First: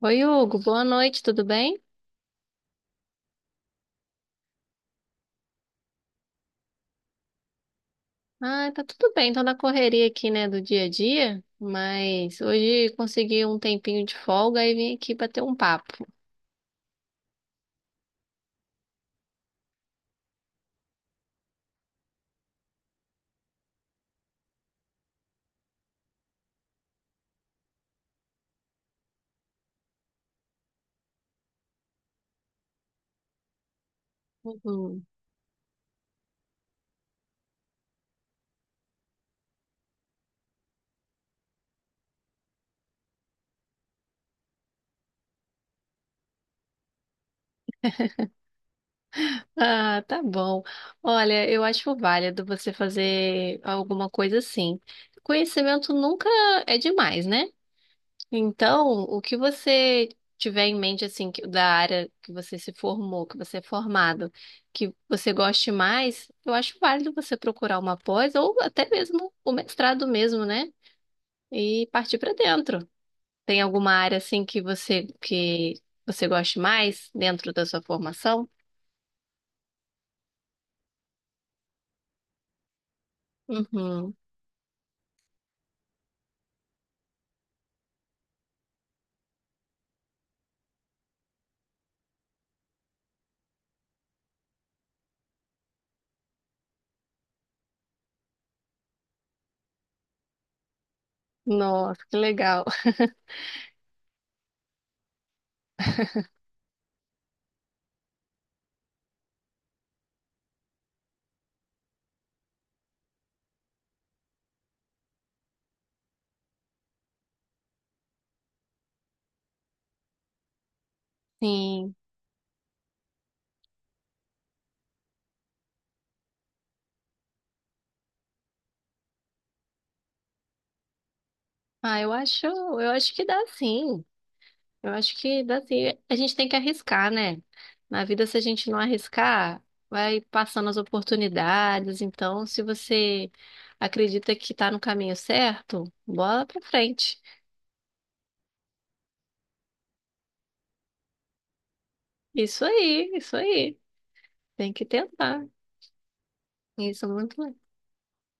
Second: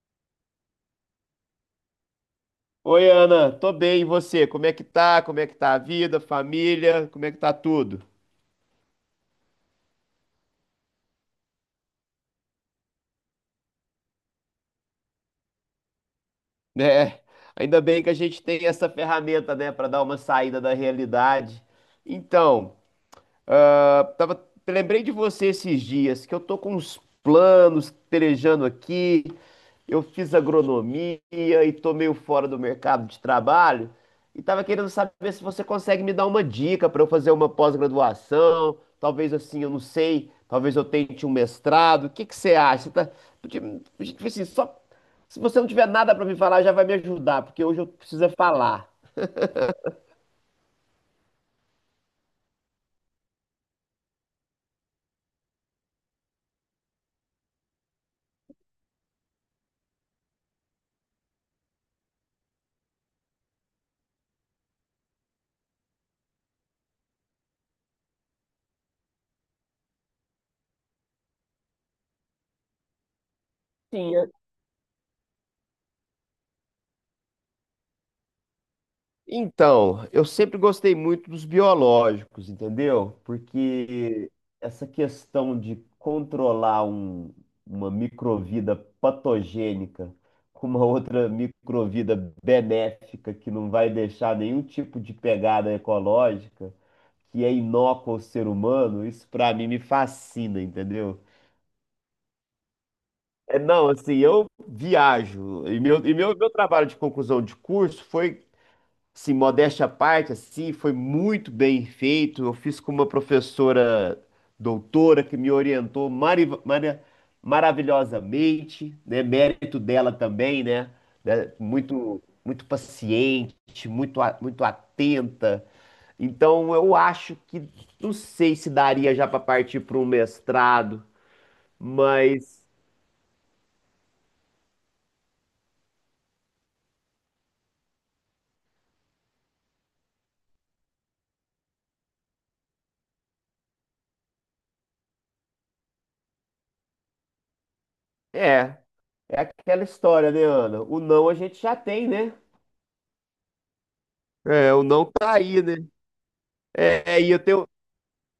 Oi, Hugo, boa noite, tudo bem? Oi, Ana, tô bem, e você? Como é que tá? Como é que tá a vida, família? Como é que tá tudo? Ah, tá tudo bem, tô na correria aqui, né, do dia a dia, mas hoje consegui um tempinho de folga e vim aqui bater um papo. Né? Ainda bem que a gente tem essa ferramenta, né, para dar uma saída da realidade. Então, Ah, tava, lembrei de você esses dias, que eu tô com uns planos pelejando aqui. Eu fiz agronomia e tô meio fora do mercado de trabalho. E tava querendo Uhum. saber se você consegue me dar uma dica para eu fazer uma pós-graduação. Talvez assim, eu não sei. Talvez eu tente um mestrado. O que que você acha? Você Tá, tipo assim, só, se você não tiver nada para me falar, já vai me ajudar, porque hoje eu preciso é falar. Ah, tá bom. Olha, eu acho válido você fazer alguma coisa assim. Conhecimento nunca é demais, né? Então, o que você tiver em mente, assim, da área que você se formou, que você é formado, que você goste mais, eu acho válido você procurar uma pós ou até mesmo o mestrado mesmo, né? E partir para dentro. Tem alguma área, Sim. assim, que você goste mais dentro da sua formação? Então, eu sempre gostei muito dos biológicos, entendeu? Uhum. Porque essa questão de controlar uma microvida patogênica com uma outra microvida benéfica que não vai deixar nenhum tipo de pegada ecológica, que é inócua ao ser humano, isso pra mim me fascina, entendeu? Nossa, que legal. É, não, assim, eu viajo. Meu trabalho de conclusão de curso foi, sim, modéstia à parte, assim, foi muito bem feito. Eu fiz com uma professora doutora que me orientou maravilhosamente, né? Mérito dela também, né? Né? Sim. Muito, muito paciente, muito atenta. Então, eu acho que não sei se daria já para partir para um mestrado, Ah, eu acho, mas eu acho que dá sim. Eu acho que assim, a gente tem que arriscar, né? Na vida, se a gente não arriscar, vai passando as oportunidades. Então, se você acredita que tá no caminho certo, bola pra frente. é, é aquela história, né, Ana? O não a gente já tem, né? Isso aí, isso aí. Tem É, o que não tá tentar. aí, né? Isso é É, e eu muito. Tenho,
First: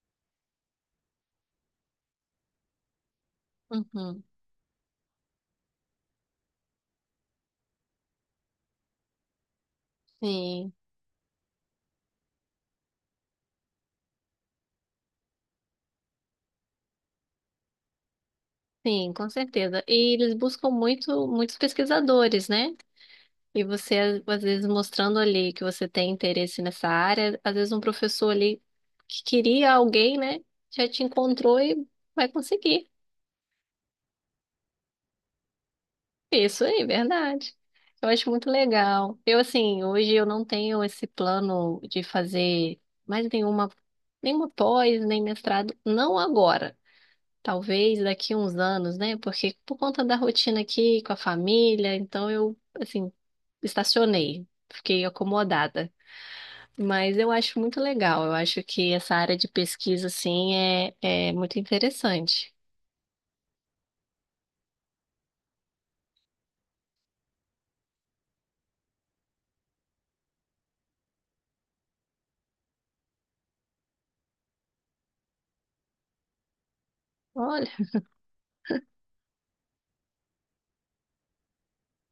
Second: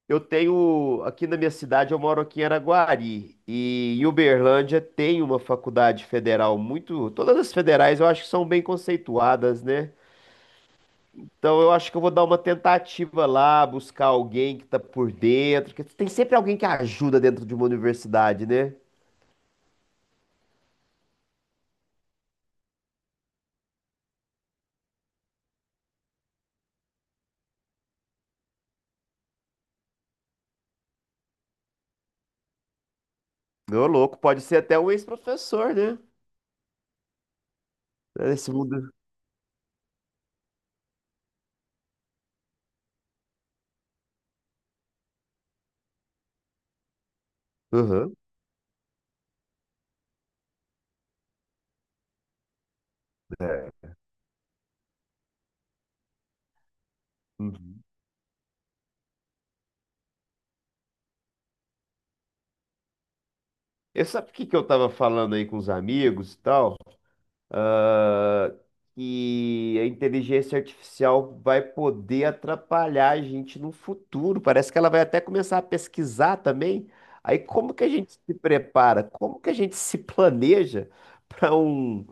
Eu tenho, aqui na minha cidade, eu moro aqui em Araguari, e em Uhum. Uberlândia tem uma faculdade federal muito, todas as federais eu acho que são bem conceituadas, né? Sim, Então eu acho que eu vou dar uma tentativa lá, buscar alguém que tá por dentro, porque tem sempre alguém que ajuda dentro de uma universidade, né? sim, com certeza. E eles buscam muito, muitos pesquisadores, né? E você, às vezes, mostrando ali que você tem interesse nessa área, às vezes um professor ali que queria alguém, né, já te encontrou e vai conseguir. Meu louco, pode ser até um ex-professor, né? Isso aí, verdade. Eu acho muito Nesse mundo. legal. Eu, assim, hoje eu não tenho esse plano de fazer mais nenhuma, nenhuma pós, nem mestrado, não agora. Talvez Aham. daqui uns anos, né? Porque por conta da rotina aqui com a família, então eu, assim, É. estacionei, fiquei acomodada. Mas eu acho muito Uhum. legal. Eu acho que essa área de pesquisa, assim, é muito interessante. Eu sabe o que que eu tava falando aí com os amigos e tal? Ah, que a inteligência artificial vai poder atrapalhar a gente no futuro. Parece que ela vai até começar a pesquisar também. Aí Olha, como que a gente se prepara? Como que a gente se planeja para um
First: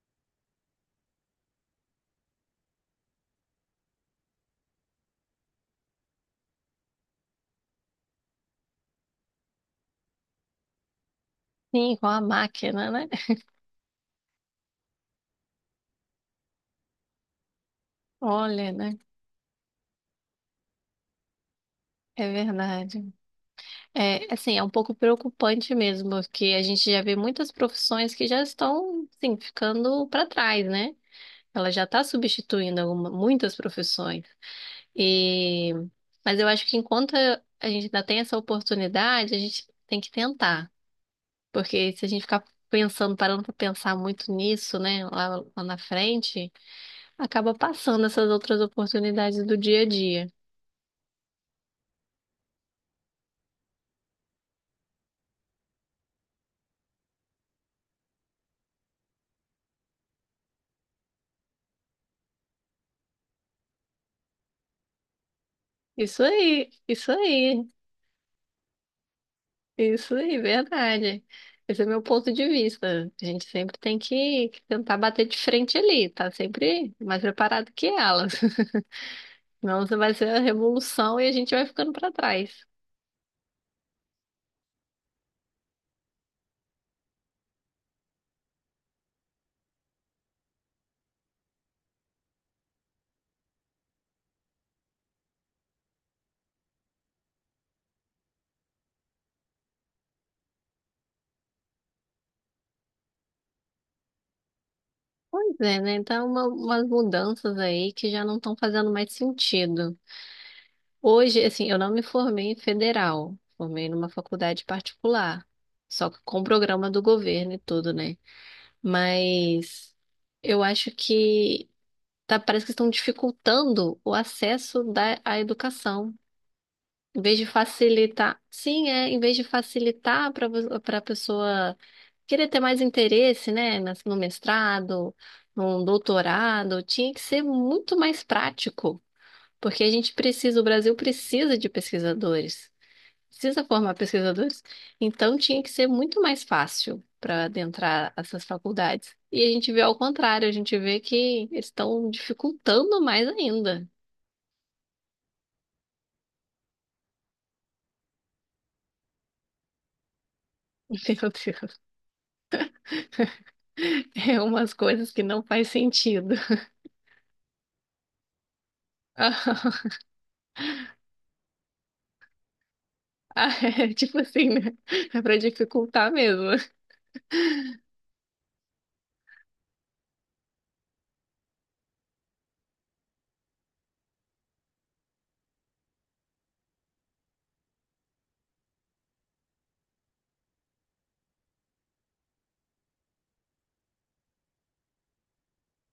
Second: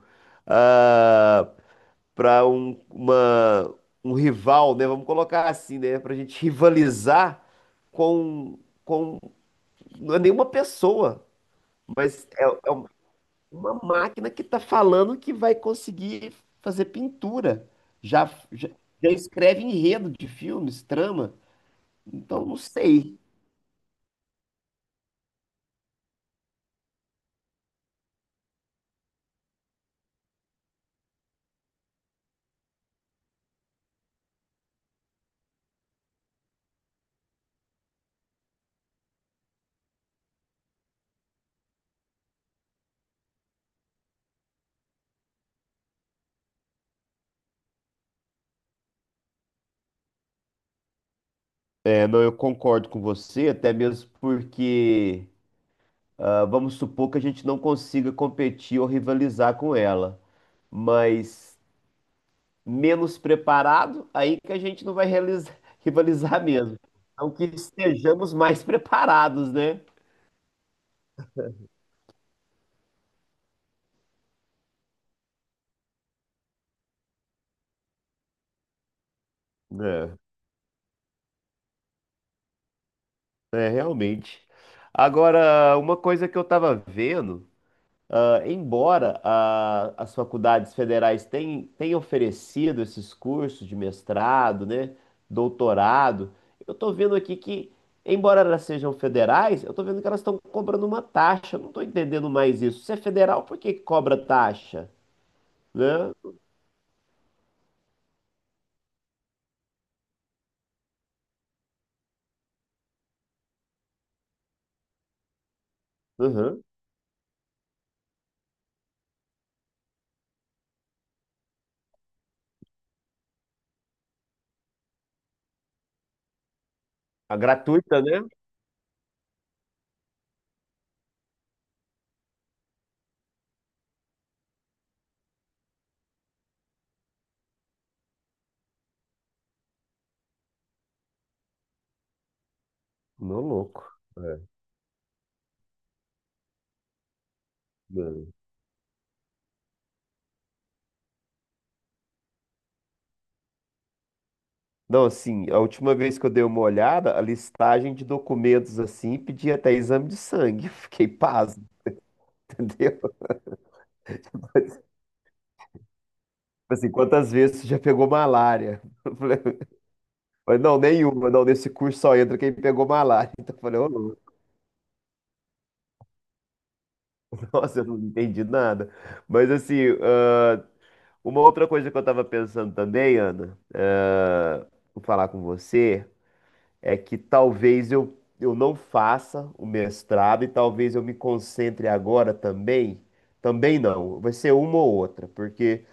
para um, uma- um rival, né? Vamos colocar assim, né? Para a gente rivalizar com com não é nenhuma pessoa, sim, com a mas é, é máquina, né? uma máquina que está falando que vai conseguir fazer pintura. Já, já, Olha, né? já escreve enredo de filmes, trama. É Então, não verdade. sei. É, assim, é um pouco preocupante mesmo, porque a gente já vê muitas profissões que já estão, assim, ficando para trás, né? Ela já está substituindo muitas profissões. E... Mas eu acho que enquanto a gente ainda tem essa oportunidade, a gente tem que tentar. Porque se a gente ficar pensando, parando para pensar muito nisso, né, lá na frente, acaba passando essas outras oportunidades do dia a dia. É, não, eu concordo com você, até mesmo porque ah, vamos supor que a gente não consiga competir ou rivalizar com ela. Mas menos preparado, aí que a gente não vai Isso rivalizar aí, mesmo. isso Então, que aí, estejamos mais preparados, né? isso aí, verdade. Esse é meu ponto de vista. A gente sempre tem que tentar bater de frente ali, tá sempre mais preparado que elas. Senão você vai ser a revolução e a gente vai ficando para trás. É, realmente. Agora, uma coisa que eu estava vendo, embora as faculdades federais tenham oferecido esses cursos de mestrado, né, doutorado, eu estou vendo aqui que, embora elas sejam federais, eu estou vendo que elas estão cobrando uma taxa. Eu não estou entendendo mais isso. Se é federal, por que que cobra taxa? Pois é, né? Né? Então, umas mudanças aí que já não estão fazendo mais sentido. Hoje, assim, eu não me formei em federal, formei numa faculdade particular, só que com Uhum. programa do governo e tudo, né? Mas eu acho que tá, parece que estão dificultando o acesso à educação. Em A vez de gratuita, né? facilitar, sim, é, em vez de facilitar para a pessoa querer ter mais interesse, né, no mestrado, no doutorado, tinha que ser muito mais prático, porque a gente precisa, o Brasil precisa de pesquisadores. Não, Precisa louco. formar É. pesquisadores? Então tinha que ser muito mais fácil para adentrar É. essas faculdades. E a gente vê ao contrário, a gente vê que eles estão dificultando mais ainda. Não, assim, a última vez que eu dei uma olhada, a listagem de documentos, assim, pedia até exame de sangue. Fiquei Meu pasmo, Deus, entendeu? Tipo é umas coisas que não faz sentido. assim, quantas vezes você já pegou malária? Eu falei, mas não, nenhuma. Não, nesse curso só entra quem pegou malária. Ah, Então eu falei, ô, é tipo louco, assim, né? É para dificultar mesmo. nossa, eu não entendi nada. Mas, assim, ah, uma outra coisa que eu tava pensando também, Ana, ah, vou falar com você, é que talvez eu não faça o mestrado e talvez eu me concentre agora também. Também não, vai ser uma ou outra, porque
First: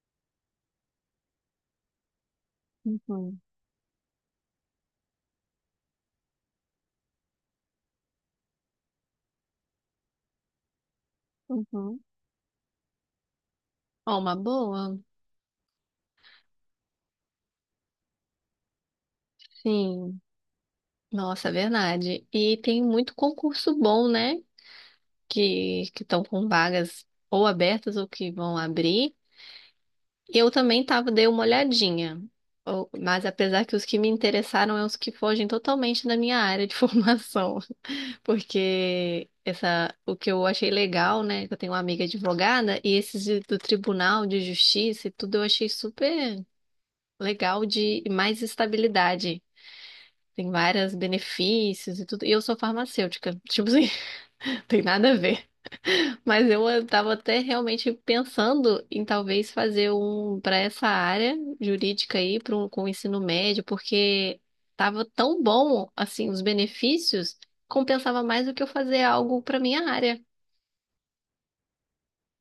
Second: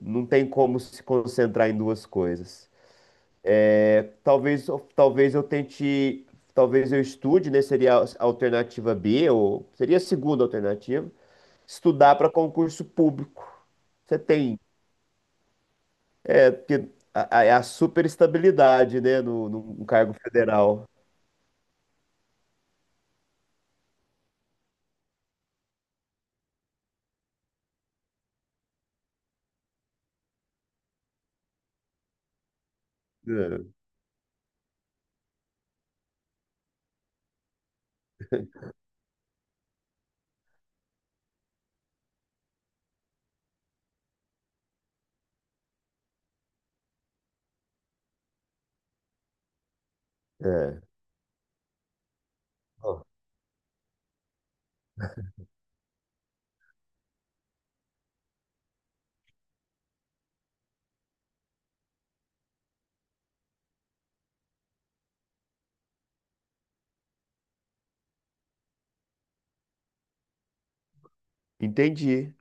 não tem como se concentrar em duas coisas. Uhum, É, talvez, talvez eu tente, talvez eu estude, né? Seria a alternativa B, ou seria a segunda alternativa, uhum. estudar para concurso público. Ó, Você uma tem, boa? é porque é a super, né, no cargo Sim. federal. Nossa, é verdade. E tem muito concurso bom, né? Que estão com vagas ou abertas ou que vão abrir. Eu também tava, dei uma olhadinha, mas apesar que os que me interessaram é os que fogem totalmente da minha área de formação, porque essa, o que eu achei legal, né, que eu tenho uma amiga advogada, e esses do Tribunal de Justiça e tudo eu achei super legal de e mais estabilidade. É, Tem é. vários benefícios e tudo. E eu sou farmacêutica. Tipo assim, tem nada a ver. Mas eu estava até realmente pensando em talvez fazer um para essa área jurídica aí, para um, com o ensino médio, porque estava tão bom assim os benefícios, compensava mais do que eu fazer algo para minha área. Entendi,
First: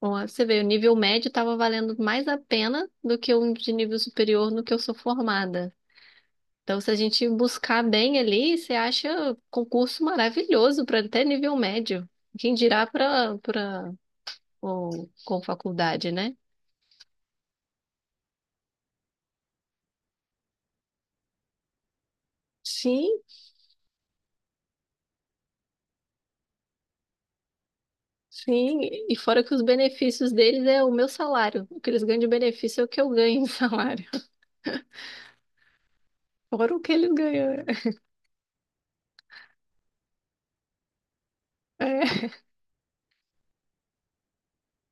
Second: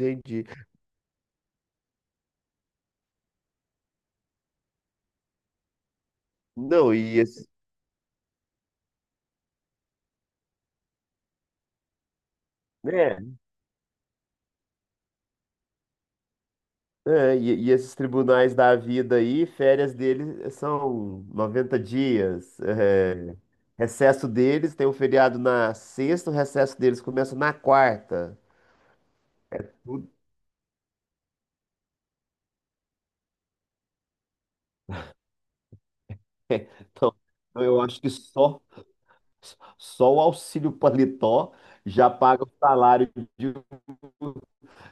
Bom, você vê, o nível médio estava valendo mais a pena do que um de nível superior no que eu sou formada. Então, se Não, a e gente esse, buscar bem ali, você acha concurso maravilhoso para até nível médio. Quem dirá é, para com faculdade, né? é, e esses tribunais da vida aí, férias deles eh, são 90 dias. Sim, É, recesso deles tem um feriado na sexta, o recesso deles começa na quarta. sim. E fora que os Então, benefícios deles é o meu salário. O que eles ganham de benefício é o que eu ganho de salário. Fora o que eles então, ganham. eu acho que só, só o auxílio paletó É já é paga o salário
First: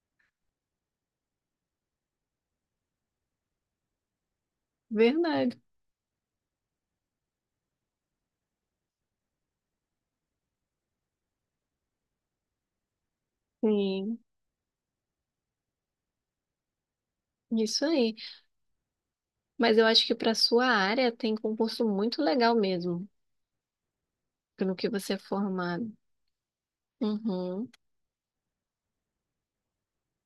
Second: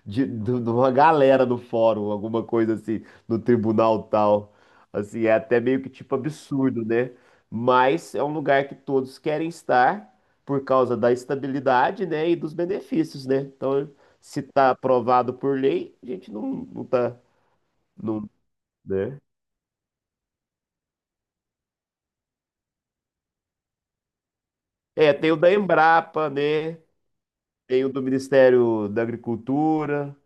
de uma galera no fórum, alguma coisa assim, no tribunal tal. Assim, é verdade. até meio que tipo absurdo, né? Mas é um lugar que todos querem estar por causa da estabilidade, né, e dos benefícios, né? Então, Sim, se está aprovado por lei, a gente não, não tá, isso aí. não, né? Mas eu acho que para sua área tem concurso muito legal mesmo, pelo que É, você é tem o da formado. Embrapa, né? Uhum, Tem o do Ministério da Agricultura,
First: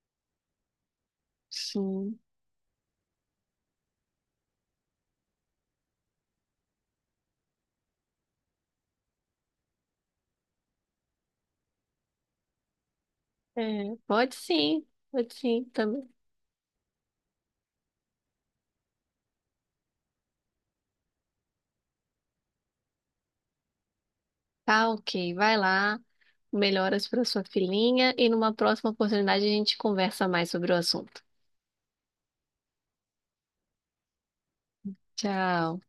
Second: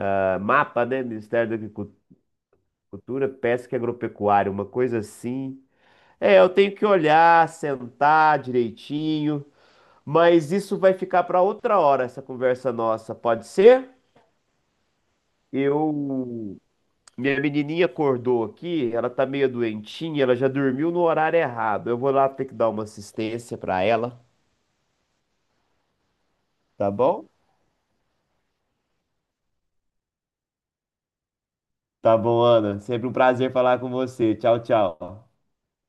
ah, MAPA, né? Ministério da Agricultura, sim. Pesca e Agropecuária, uma coisa assim. É, eu tenho que olhar, sentar direitinho, mas isso vai ficar para outra hora, essa conversa nossa, pode ser? É, pode sim também. Eu. Minha menininha acordou aqui, ela tá meio doentinha, ela já dormiu no horário errado. Eu vou lá ter que dar uma assistência para ela, Tá, ok. Vai lá, tá melhoras para bom? sua filhinha e numa próxima oportunidade a gente conversa mais sobre o assunto. Tá bom, Ana. Sempre um prazer falar com você. Tchau, tchau. Tchau.